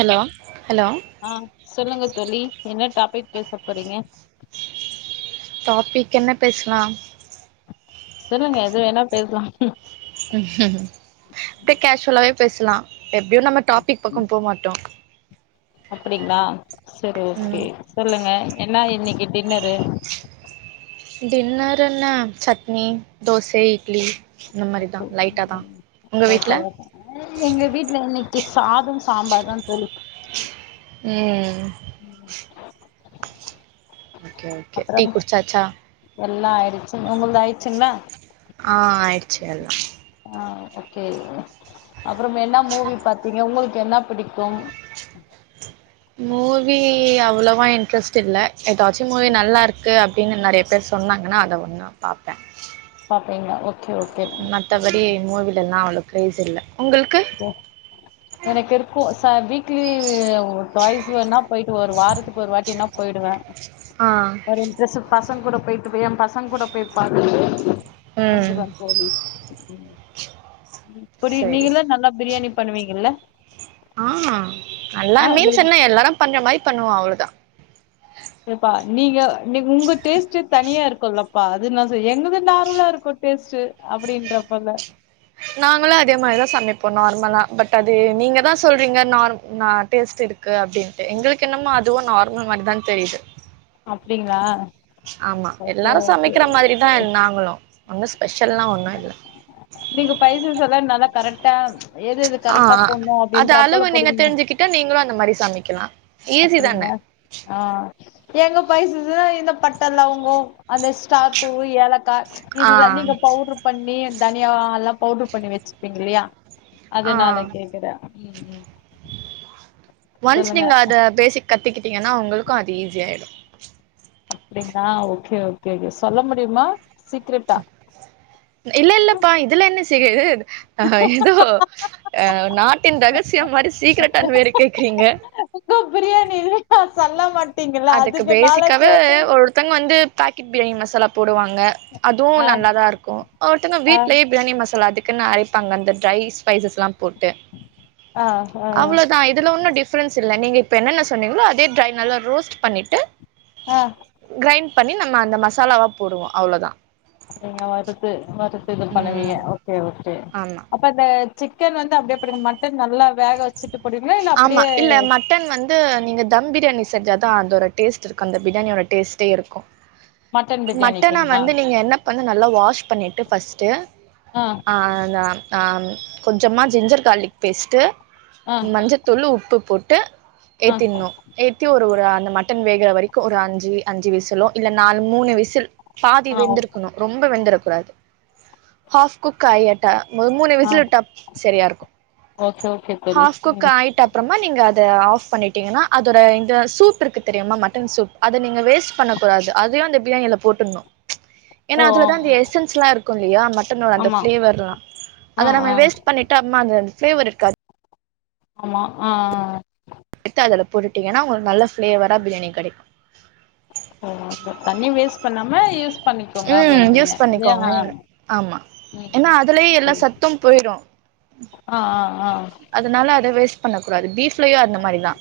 Hello hello ஆ சொல்லுங்க தோழி என்ன டாபிக் பேச போறீங்க டாபிக் என்ன பேசலா சொல்லுங்க எது வேணா பேசலா மஇப்ப கேஷுவலாவே பேசலா எப்பயும் நம்ம டாபிக் பக்கம் போ மாட்டோ அப்டிங்களா சரி ஓகே ம் சொல்லுங்க என்ன இன்னைக்கு டின்னரு டின்னர்ருன சட்னி தோசை இட்லி இந்த மாதிரி தான் லைட்டா தா உங்க வீட்ல எங்க வீட்டுல இன்னைக்கு சாதம் சாம்பார் தா தோழி உம் ஓகே ஓகே டீ குடுசாச்சா எல்லாம் ஆயிடுச்சு உங்கள்து ஆயிடுச்சுங்களா ஆ ஆய்டுச்சு எல்லாம் ஆ ஓகே அப்புறம் என்ன மூவி பாத்தீங்க உங்களுக்கு என்ன பிடிக்கும் மூவி அவ்ளோவா இன்ட்ரெஸ்ட் இல்ல ஏதாச்சும் மூவி நல்லா இருக்கு அப்டின்னு நெறைய பேர் சொன்னாங்கன்னா அத ஒன்னும் பாப்பே பாப்பீங்களா ஓகே ஓகே மத்தபடி மூவிலலா அவ்வளோ க்ரைஸ் இல்ல உங்கள்க்கு க எனக்கு இருக்கும் ச வீக்லி ஓ டாய்ஸ் வேனா போயிட்டு ஒரு வாரத்துக்கு ஒரு வாட்டி வேனா போயிடுவேன் ஆ ட்ரெஸீ பசங்க கூட போயிட்டு பெய்ன் என் பசங்க கூட பெய் பாத்துட்டு ம் வந்துருவ தோழி புரி சரி நீங்கல்லாம் நல்லா பிரியாணி பண்ணுவீங்கல்ல ஆ நல்லா ஆ மீன்ஸ் உங்களுக்கு என்ன எல்லாரும் பண்ற மாதிரி பண்ணுவோம் அவ்ளவுதான் சப்பா நீங்க நீ உங்க டேஸ்ட் தனியா இருக்கும்ல அப்ப அதுன எங்கது நார்மலா இருக்கும் டேஸ்ட் அப்டின்றப்பல நாங்களும் அதே மாரிதான் சமைப்போம் நார்மலா பட் அது நீங்க தான் சொல்றீங்க நார் நா டேஸ்ட் இருக் க்கு அப்டின்ட்டு எங்களுக்கு என்னமோ அதுவும் நார்மல் மாரிதான் தெரியுது அப்டிங்ளா ஆமா எல்லாரும் சமைக்கிற மாரிதான் நாங்களும் ஒண்ணும் ஸ்பெஷல்லாம் ஒண்ணும் இல்ல நீங்க பைசஸ் எல்லா நல்ல கரெக்டா எது எது ஆ கரெக்டா போடணும் அப்டின்ற அப்ல போடுவீங்க வந்ட்டு நீங்களும் அந்த மாரி சமைக்கலாம் அப்டிங்ளா ஆ எங்க பைஸஸ்ன்னா இந்த பட்ட, லவங்கொ, அந்த ஸ்டா பூ ஏலக்காய் ஆ இதுதா நீங்க பவுட்ரு பண்ணி தனியா எல்லாம் பவுட்ரு பண்ணி வச்சுப்பீங்கல்லையா அதே ஆ நாள கேக்குற உம் ஒன்ஸ் சொல்லுங்க நீங்க அத பேசிக் கத்திக்கிட்டீங்ன்னா உங்களுக்கும் அது ஈஸி ஆயிடும் அப்டினா ஓகே ஓகே கே சொல்ல முடியுமா சீக்ரெட்டா இல்ல இல்லப்பா இதுல என்ன சிகது அ எதோ அ நாட்டின் ரகசியம் மாரி சீக்கிரெட்டான் வேறு கேக்குறீங்க உங்க பிரியாணி இலக்கா சொல்ல மாட்டீங்கள அதுக்குனால கேட்டே த்தொங்க வந்து பாக்கெட் பிரியாணி மசாலா போடுவாங்க அதுவு ஆ நல்லாதா இருக்கு ஒவ்வொர்த்தோங்க ஆ வீட்லே பிரியாணி மசாலா அது க்குனு அரைப்பாங்க அந்த ட்ரை ஸ்பைசஸ்லா போட்டு ஆ ஆ அவ்ளதா இதுல ஒன்னு டி ஃப்ரென்ஸ் இல்ல நீங்க இப்ப என்னென்ன சொன்னீங்ளோ அதே ட்ரை நல்ல ரோஸ்ட் பண்ணிட்டு ஆ க்ரைன் பண்ணி நம்ம அந்த மசாலாவ போடுவோ அவ்ளதா நீங்க வறுத்து வறுத்து இத ம் பண்ணுவீங்கஓகே ஓகே ஆமா இப்பந்த சிக்கன் வந்து அப்டே போடுவிங்க மட்டன் நல்லா வேக வ ச்சுட்டு போடுவிங்ளா ஆமா இல்ல ம ட்டன் வந்து நீங்க தம் பிரியாணி செஞ்சா தா அதோட டேஸ்ட்ருக்கு அந்த பிரியாணியோட டேஸ்ட்டே இருக்கு மட்டன் மட்டன பிரியாணிக்குங்களா வந்து நீங்க என்ன பண்ணு நல்லா வாஷ் பண்ணிட்டு ஃபஸ்ட்டு ஆ ஆனாம் ஆம் கொஞ்சமா ஜிஞ்சர் கார்லிக் பேஸ்ட்டு ஆ மஞ்சத்தூளு உப்பு போட்டு ஆ ஏத்திற்னு ஏ த்தி ஒரு ஒரு அந்த மட்டன் வேகுற வரைக்கு ஒரு அஞ்சு அஞ்சு விசிலோ இல்ல நாலு மூனு விசில் பாதி ஆ ஓ- வெந்திருக்னு ரொம்ப வெந்துரக் கூடாது ஹாஃப் குக் ஆயட்டா மொத மூனு ஆ விசில் விட்டா சரியாருக்கு ஓகே ஓகே தோழி ஹாஃப் குக்கா ம் ய்ட்ட அப்றமா நீங்க அத ஆஃப் பண்ணிட்டீங்கன்னா அதோட இந்த சூப் இருக்கு தெரிமா மட்டன் சூப் அத நீங்க வேஸ்ட் பண்ணக்கூடாது அதையு அந்த பிரியாணில போட்டுற்னு ஏனா ஓ ஓ அதுலதா அந்த எஸ்ஸன்ஸ்லாரு க்குல்லயா மட்டனோட அந்த ஆமா ஃபிளேவர்லா ஆ அத நம்ம ஆ வேஸ்ட் பண்ணிட்டாமா அந்த ஃபிளேவருக்காது ஆமா ஆ ஆ எத்து அதுல போட்டுட்டீங்கனா உங்களுக்கு நல்ல ஃப்ளேவரா பிரியாணி கெடைக்கு [inaudible] தண்ணி வேஸ்ட் பண்ணாம யூஸ் பண்ணிக்கோங்க ம் அப்டின்றீங்க யூஸ் இல்லையா பண்ணிக்கோங்கங்றே ஆமா ஏனா ம் அதுலே எல்லா சரி. சத்து போய்ரு ஆ ஆ ஆ அதுனால அத வேஸ்ட் பண்ண கூடாது பீஃப்லயு அந்த மாரிதா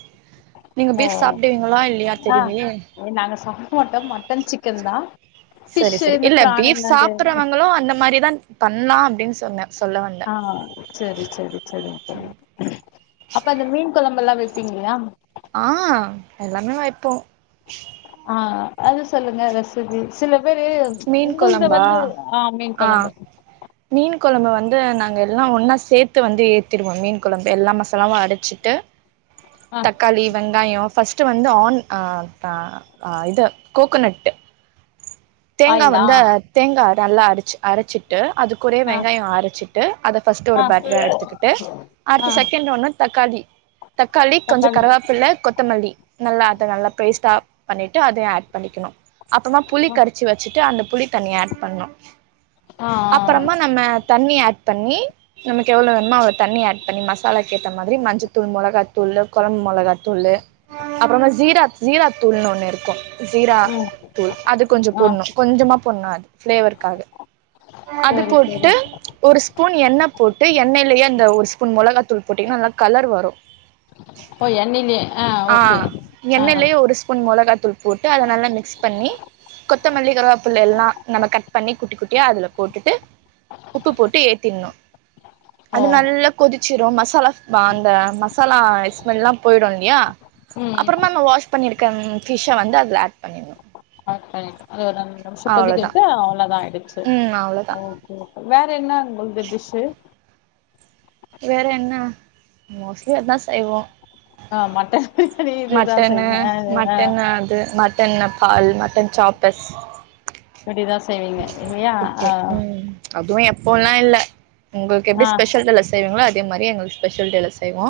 நீங்க ஓ பீஃப் சாப்டுவீங்ளா இல்லயா ஆ தெரிலயே ஏ நாங்க சாப்ட மாட்டோ மட்டன் சிக்கன் தா செரி ஃபிஷ்ஷு செரி இந்த இல்ல பிரான் பீஃப் இந்த சாப்புறவங்களு அந்த மாரிதா பண்லா அப்டின் சொன்னே சொல்ல வந்தே ஆ சேரி சேரி சேரிங் தோழி அப்ப அந்த மீன் கொழம்புல்லா வெப்பீங்களா ஆ எல்லாமே வைப்போ ஆ அது சொல்லுங்க ரெசிபி சில பேரு மீன் உங்கள்த கொழம்பா வந்து ஆ மீன் கொழம்பு மீன் கொழம்ப வந்து நாங்க எல்லா ஒன்னா சேத்து வந்து ஏத்திருவோ மீன் கொழம்பு எல்லா மசாலாவு அரச்சிட்டு ஆ தக்காளி வெங்காயோ ஃபஸ் ட்டு வந்து ஆன் ஆ ஆ ஆ இது கோகனெட்டு தேங்கா ஆயிலா வந்து தேங்கா நல்லா அடிச்சு அரச்சிட்டு அது கூடயே ஆ வெங்காயோ அரச்சிட்டு அத ஃபஸ்ட்டு ஆ ஒரு பேட்ரா எடுத்துக்கிட்டு ஆ அடுத்து செகண்ட் ஒண்ணு தக்காளி தக்காளி கொஞ்சோ கருவாப்பில்ல கொத் த்தமல்லி நல்லா அத நல்லா பேஸ்ட்டா பண்ணிட்டு அதையு ஆட் பண்ணிக்கனு அப்றமா புளி ஆ கர வச்சுட்டு அந்த புளி தண்ணிய ஆட் பண்ணு ஆ ஆ அப்பறமா நம்ம தண்ணிய ஆட் பண்ணி நமக்கு எவ்ளோ வேணுமோ அவ்ளோ தண்ணி ஆ பண்ணி மசாலாக்கேத்த மாதிரி மஞ்சத்தூள் மொளகா தூள்ளு கொழம்பு மொளகா தூள்ளு அப்புறமா ஜீரா ஜீரா தூள்ளுன்னு ஒண்ணூ இருக்கோ ஜீரா ம் தூள் அது கொஞ்சோ ஆ போட்னோ கொஞ்சமா போட்னோ அத் பளேவர்காக அது சரி போட்டு சரி ஒரு ஸ்பூ பூன் எண்ணெ போட்டு எண்ணெய்லயே அந்த ஒரு ஸ்பூன் மொளகாத்தூள் போட்டீங்கனா நல்லா கலர் வரூ ஓ எண்ணெய்லயே ஆ ஓகே ஆ எண்ணெய்லயே ஒரு ஸ்பூன் மொளகா தூள் போட்டு அத நல்லா மிக்ஸ் பண்ணி கொத்தமல்லி கருவோப்புல எல்லா நம்ம கட் பண்ணி குட்டி குட்டியா அதுல போட்டுட்டு உப்பு போட்டு ஏத்திட்ணூ ஓ அது நல்லா கொதிச்சிடும் மசாலா இப்ப அந்த மசாலா ஸ்மெல்லா போயிடூ இல்லயா ம் ம் அப்புறமா நம்ம வாஷ் பண்ணிருக்கம் ஃபிஷ்ஷ வந்து அதுல ஆட் பண்ணிட்னோ ஆ அது ரெண்டு நிமிஷோ அவ்ளோதா கொதிக்கவிட்டு அவ்ளோதா ஆயிடுச்சு ம் அவ்ளோதா ம் வேற என்னா உங்குள்து டிஷ்ஷூ வேற என்னா மோஸ்ட்லி அதா செய்வோ ஆ மட்டோ மட்டன்னு மட்டன் அது மட்டன்ல பால் மட்டன் சாப்பஸ் இப்டிதா செய்வீங்க இல்லையா ஓகே ஆ ம் அதுவூ எப்போவ்ல்லா இல்ல உங்களுக்கு எப்டி ஆ ஸ்பெஷல் டேலெ செய்வீங்ளோ அதே மாரி எங்களுக் ஸ்பெஷல் டேவ்ல செய்வோ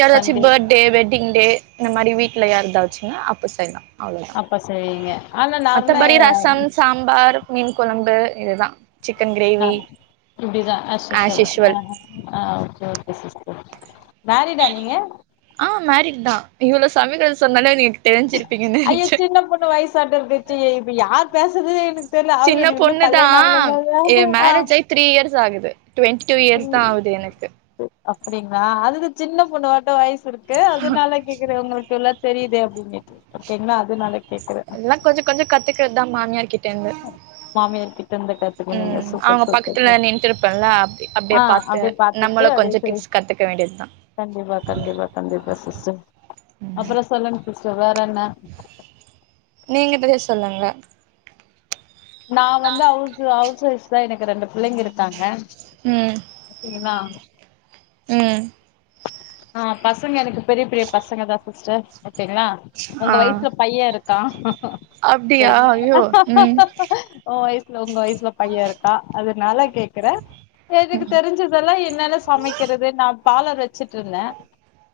யாராச்சு Sunday birthday wedding day இந்த மாரி வீட்ல யார்தாச்சுன்னா அப்ப செய்லா அப்ப செய்வீங்க ஆனா நார்மலா ஏ ரசம் சாம்பார் மீன் கொழம்பு இதுதா சிக்கன் ஆ கிரேவி இப்டிதா ஆஸ் ஆஸ்யூஷ்வல் தா யூஷ்வல் ஆ ஆ செரிங்க சிஸ்டர் மேரிடா நீங்க ஆ மேரிட் தா இவ்ளோ சமைக்கறது சொன்னோ இல்ல நீங்க தெரிஞ்சிருப்பீங்கன்னு ஐயோ நெனச்சோ சின்ன பொண்ணு வாய்ஸ் சட்டர் பேச்சி இப்ப யார் பேசுறது எனக்கு தெரில அவ சின்ன என்ன இன்னூ பொண்ணுதா கல்யாணோ ஆவலன் ஏ சொல்றா மேரேஜ் ஆயி த்ரீ இயர்ஸ் ஆகுது டுவெண்ட்டி டூ இயர்ஸ் தா ஆவுது எனக்கு அப்டிங்ளா அதுக்கு சின்ன பொண்ணாட்டோ வாய்சுருக்கு அதனால கேக்குற ஒங்களுக்குல்லா தெரியுது அப்டின்னுட்டு ஓகேங்ளா அதனால கேக்குறே எல்லா கொஞ்சொ கொஞ்சொ கத்துக்கறது தா மாமியார் கிட்டேர்ந்து மாமியார் கிட்ட இருந்து கத்துக்குனீங்க ம் சூப்பர் அவுங்க சூப்பர் பக்கத்துல சூப் நின்ட்ர்ப்பல்ல அப்டி அப்டியே ஆ பாத்து அப்டியே பாத்துட்டு நம்மளூ அப்டியே கொஞ்சொ செய் டிப்ஸ் கத்துக்க வேண்டித்தா கண்டிப்பா கண்டிப்பா கண்டிப்பா சிஸ்டர் ம் அப்றொ சொல்லுங்க சிஸ்டர் வேறென்ன நீங்க கொஞ்சொ சொல்லுங்க நா வந்து அவுஸ்சு அவுஸ் ஒய்ஃப் தா எனக்கு ரெண்டு புள்ளைங்க இருக்காங்க ம் ஏன்னா ம் ஆ பசங்க எனக்கு பெரிய பெரிய பசங்க தா சிஸ்டர் ஓகேங்ளா உங்க ஆ வய்ஸ் பையே இருக்கா இப்ப அப்டியா இல்ல ஐயோ ம் ஒ வயசுல ஒங்க வயசுல பையே இருக்கா அதனால கேக்குறே எனக்கு ம் தெரிஞ்சி இப்பல்லா என்னால்ல சமைக்கிறது நா பாலர் வச்சுட்டுருந்தே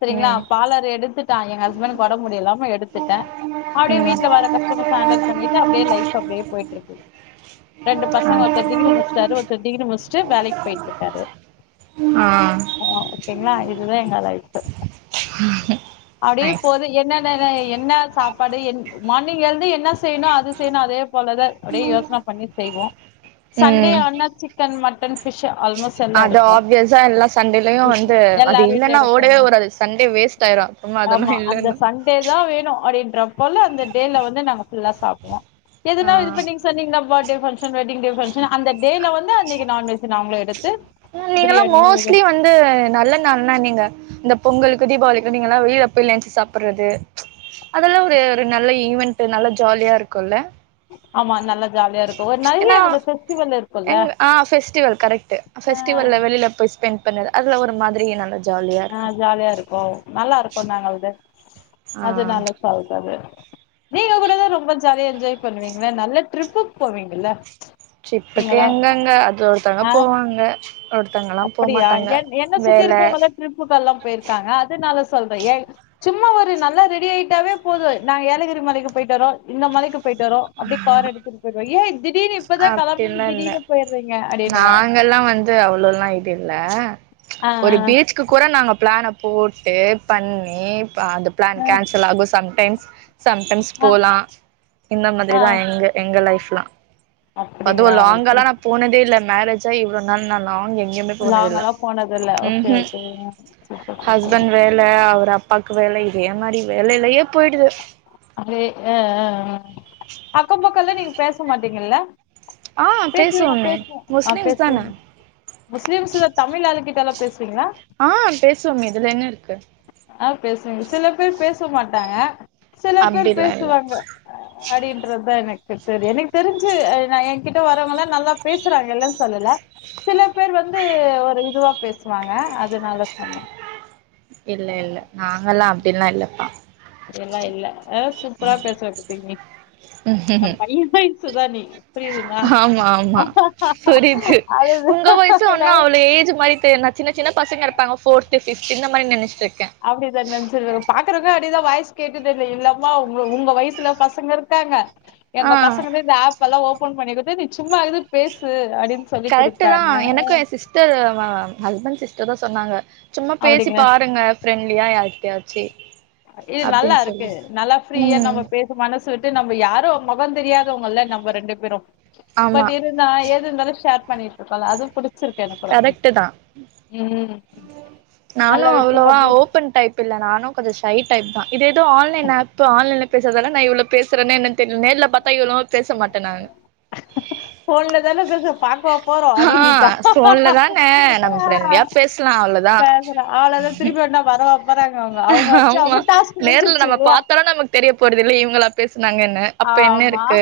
சரிங்ளா ம் பாலர் எடுத்துட் தா ஏ ஹஸ்பண்ட் ஒடம் முடியலாம எடுத்துட்டே அப்டியே வீட்ல வர கஸ்டமர்ஸ் ஹேண்டல் பண்ணிட்டு அப்டியே லைஃப் அப்டியே போயிட்டுருக்கு ரெண்டு பசங்க ஒருத்தர் டிகிரி முடிச்ட்டாரு ஒருத்தர் டிகிரி முடிச்ட்டு வேலைக் போய்ட்டுர்க்காரு ஆ அ ஓகேங்ளா இதுதா எங்க லைஃபு அப்டியே நைஸ் போது என்னன்ன என்ன சாப்பாடு என் மார்னிங் எழுந்து என்ன செய்ணு அது செய்னு அதே போலதா அப்டியே யோசன பண்ணி செய்வோ சண்டே ம் ஆனா சிக்கன் மட்டன் பிஷ் ஆல்மோஸ்ட் எல்லா அது எடுப்போ ஆப்வியஸா எல்லா சண்டேலயு வந்து அது எல்லார் வீட்லயு இல்லனா எடுப்பாங்க ஓடவே ஓடாது சண்டே வேஸ்ட் ஆயிரு அப்றொ அதெல்லா ஆமா அந்த இல்லன்னா சண்டே தா வேணு அப்டின்றபோல அந்த டேல வந்து நாங்க ஃபுல்லா சாப்டுவோ ஆ சொன்னிங்னா பர்த்டேஃபங்சன் வெட்டிங் ஃபங்சன் அந்த டேல வந்தா அன்னிக்கு நான்வெஜ் நாங்களே எடுத்து பிரியாணியோ எதோ இது நல்ல நாள்னா நீங்க இந்த பொங்கலுக்கு தீபாவளிக்கு நீங்களா வெளில போயி லஞ்ச் சாப்றது அதெல்லா ஒரு ஒரு நல்ல ஈவென்ட் நல்ல ஜாலியா இருக்குல்ல ஆமா நல்லா ஜாலியாருக்கு ஒரு நெறைய ஏன்னா நம்ம ஃபெஸ்டிவல்லு எங் ஆ ஃபெஸ்டிவல் கரெக்ட் ஃபெஸ்டிவல்ல வெளில போய் ஸ்பெண்ட் பண்ணது அதுல ஒரு மாரி நல்லது ஆ ஜாலியா இருக்கு நல்லாருக்கு நாங்களது ஆ அதுனால சொல்றது நீங்க கூடதா ரொம்ப ஜாலியா என்ஜாய் பண்ணுவீங்ல நல்ல ட்ரிப்பு போவீங்ல்ல ட்ரிப்புக்கு எங்கங்க அது ஒருத்தங்க போவாங்க ஒருதங்கலா போ மாட்டாங்க வேல ட்ரிப்புகல்லா போயிருக்காங்க அதனால சொல்றே ஏ சும்மா ஒரு நல்லா ரெடி ஆயிட்டாவே போது நாங்க ஏலகிரி மலைக்கு போயிட்டு வரோ இந்த மலைக்கு போயிட்டு வரோ அப்டியே கார் எடுத்துட்டு போயிடுவா ஏன் திடீர்னு இப்பதான் கலம்பிங்க திடீர்னு போயிடுறீங்க அப்படின்னுவ இங்க எல்லா வந்து அவ்ளோல்லா இதுல்ல ஆ ஒரு பீச் சுகு கூட நாங்க பிளான போட்டு பண்ணி அந்த பிளான் கேன்சல் ஆகு சம்டைம்ஸ் சம்டைம்ஸ் ஆ போலா இந்த மாதிரி ஆ தான் எங் எங்க லைஃப்லா அதுவு அப்டிங்களா ஓகே லாங்கால்லா நா போனதே இல்ல மேரேஜாயி இவ்ளோ நாள் நா லாங் எங்குமே போ லாங்கல்லா போனத இல்ல ஓகே ஓ செரி ஹஸ்பண்ட் வேல அவர் அப்பாக்கு வேல இதே மாரி வேலையிலயே போயிடுது அப்டியே அ அ அ அக்கம் பக்கம்லா நீங்க பேச மாட்டீங்கல்ல ஆ பேசுவீங்க பேசுவோமே பேசுவன் ஆ முஸ்லிம்ஸ் தான பேசுவீங் முஸ்லிம்ஸ்ல தமிழ் அளுங்கிட்டெல்லா பேசுவீங்ளா ஆ பேசுவோக இதுல என்ன இருக்கு ஆ பேசுவங்க சில பேர் பேச மாட்டாங்க சில பேர் அப்டிலா இல்ல பேசுவாங்க அப்டின்றது தா எனக்கு தெரியும் எனக்கு தெரிஞ்சு என்கிட்ட வரவங்களா நல்லா பேசுறாங்க இல்லன்னு சொல்லல சில பேர் வந்து ஒரு இதுவா பேசுவாங்க அதனால சொன்னே இல்ல இல்ல நாங்கல்லா அப்படில்லா இல்லப்பா இதெல்லா இல்ல அதா சூப்பரா [unintelligible] ம்ஹும் என் பைய பை சுதானி ஆமா ஆமா புரிது உங்க வயசு அதுதா ஒன்னா அவ்ளோ ஏஜ் மாரி தெர்னா சின்ன சின்ன பசங்க இருப்பாங்க போர்த்து பிப்து இந்த மாரி நினச்சிட்டு இருக்கே அப்டிதா நெஞ்சிருக்குற பாக்குறவங்க அப்டிதா வயசு கேட்டுட்டு இல்லை இல்லாமா உங் உங்க வயசுல பசங்க இருக்காங்க ஆ எங்க பசங்கதா இந்த ஆப் எல்லா ஓபன் பண்ணி குடுத்து நீ சும்மா இது பேசு அப்படின்னு சொல்லி கரெக்டு தா குடுத்தாங்க எனக்கும் எ சிஸ்ட திர் வந்தாங்ளா ஹஸ்பண்ட் சிஸ்டர் தான் சொன்னாங்க சும்மா பேசி அப்படிங்க பாருங்க ஃப்ரெண்ட்லியா யார்கிட்டயாச்சி இது நல்லா இருக்கு நல்லா ஃப்ரீயா நம்ம ம் பே மனசு விட்டு நம்ம யாரோ மொகோ தெரியாதவ்ங்கல்ல நம்ம ரெண்டு பேரு ஆமா பட் இரு நா ஏது இர்ந்தாலு ஷேர் பண்ணிட்ருக்கோல்ல அது புடி ச்சிருக்கு எனக்கு தா ம் நல்ல விஷ்யமா பேசு பில்ல நானு கொஞ்ச ஷை டைப் தா இது எதோ ஆன்லைன் ஆப்பு ஆன்லைன்ல பேசற்தெல்லா நா இவளோ பேசறனே என்னன் தெர்ல் நேர்ல பாத்தா இவளோ பேச மாட்டே நானு ஃபோன்ல தான பேசறோ பாக்கவா போறோ ஆ அப்டினுட்டா ஃபோன்ல தாங்க நம்ம ஃப்ரெண்ட்லியா பேஸ்லா அவ்ள தா அவ்ள தா திருப்பி வேணா வரவா போறாங்க அவுங்க அவுங்க ஆச்சு ஆமா அவுங்க டாஸ்க்கு நேர்ல முஞ்சிர்ச்சு நம்ம இல்லயா பாத்தாலு நமக்கு தெரிய போறதில்ல இவுங்களா பேஸ்னாங்கன்னு அப்ப என்ன ஆமா இருக்கு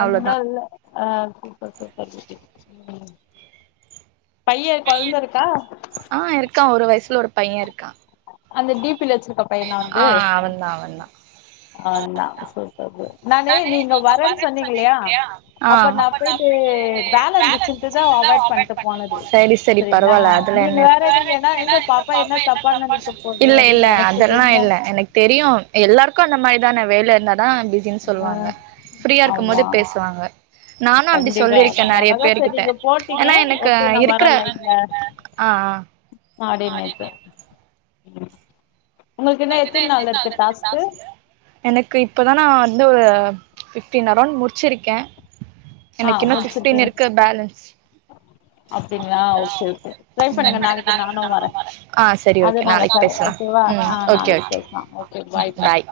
ஒன்னு அவ்ளோதா இல்ல ஆ சூப்பர் சூப்பர் [unintelligible] ம் பைய கொழ்ந்த இருக்கா ஆ இருக்கா ஒரு வய்சுல ஒரு பைய இருக்கா அந்த டி பி ல வெச்சிருக்க பையனா உன்து ஆ அவன்தா அவன்தா அவந்தா சேரி [inaudible] நானு நீங்க வரேன் சொன்னீங்கில்லயா அப்ப நா போய்ட்டு வேல இர்ந்துச்சின்ட்டுதா அவாய்ட் பண்ட்டு போனது சரி சரி செரிங்ளா பரவால்ல அதுல நீங்க என்ன வேற இருக்கு நீங்க என்ன இந்த பாப்பா என்ன தப்பா நெனைக்க போது இல்ல இல்ல அப்டின்னு நெனைச்சிட்டு அதெல்லா இருந்தே இல்ல எனக் தெரியு எல்லாருக்கு அந்த மாரிதான வேல இருந்தாதா பிசின் ஆ சொல்வாங்க ஃப்ரீயா இருக்கம் போது ஆமா பேசுவாங்க நானு அப்டி கண்டிப்பா சொல்லிருக்கே நெறைய அதனாலதா பேரு சரி கிட்ட நீங்க போட்டீங்க ஏனா எனக்கு ஓகே நா இருக்கற ஆ ஆ அப்டியே நேத்து ம் உங்கள்க் இன்னு எத்தின் நாள் இருக்கு டாஸ்க்கு எனக்கு இப்போ தா நா வந்து ஒரு ஃபிஃப்டீன் அரௌண்ட் முடிச்சிருக்கே ஆ எனக்கு இன்னு ஃபிஃப்டீன் முடிச்சிருக்கீங்க இருக்கு பேலன்ஸ் அப்டிங்களா ஓகே ஓகே ட்ரை பண்ணுங்க ம் நாளைக்கு நானு வரே ஆ செரி ஓகே அதனால நாளைக் சரி பேஸ்லா ஓகேவா ம் ஆ ஓகே நாளைக்கு ஓகே பேசலா ஓகே ம் பாய்ப்பா பாய்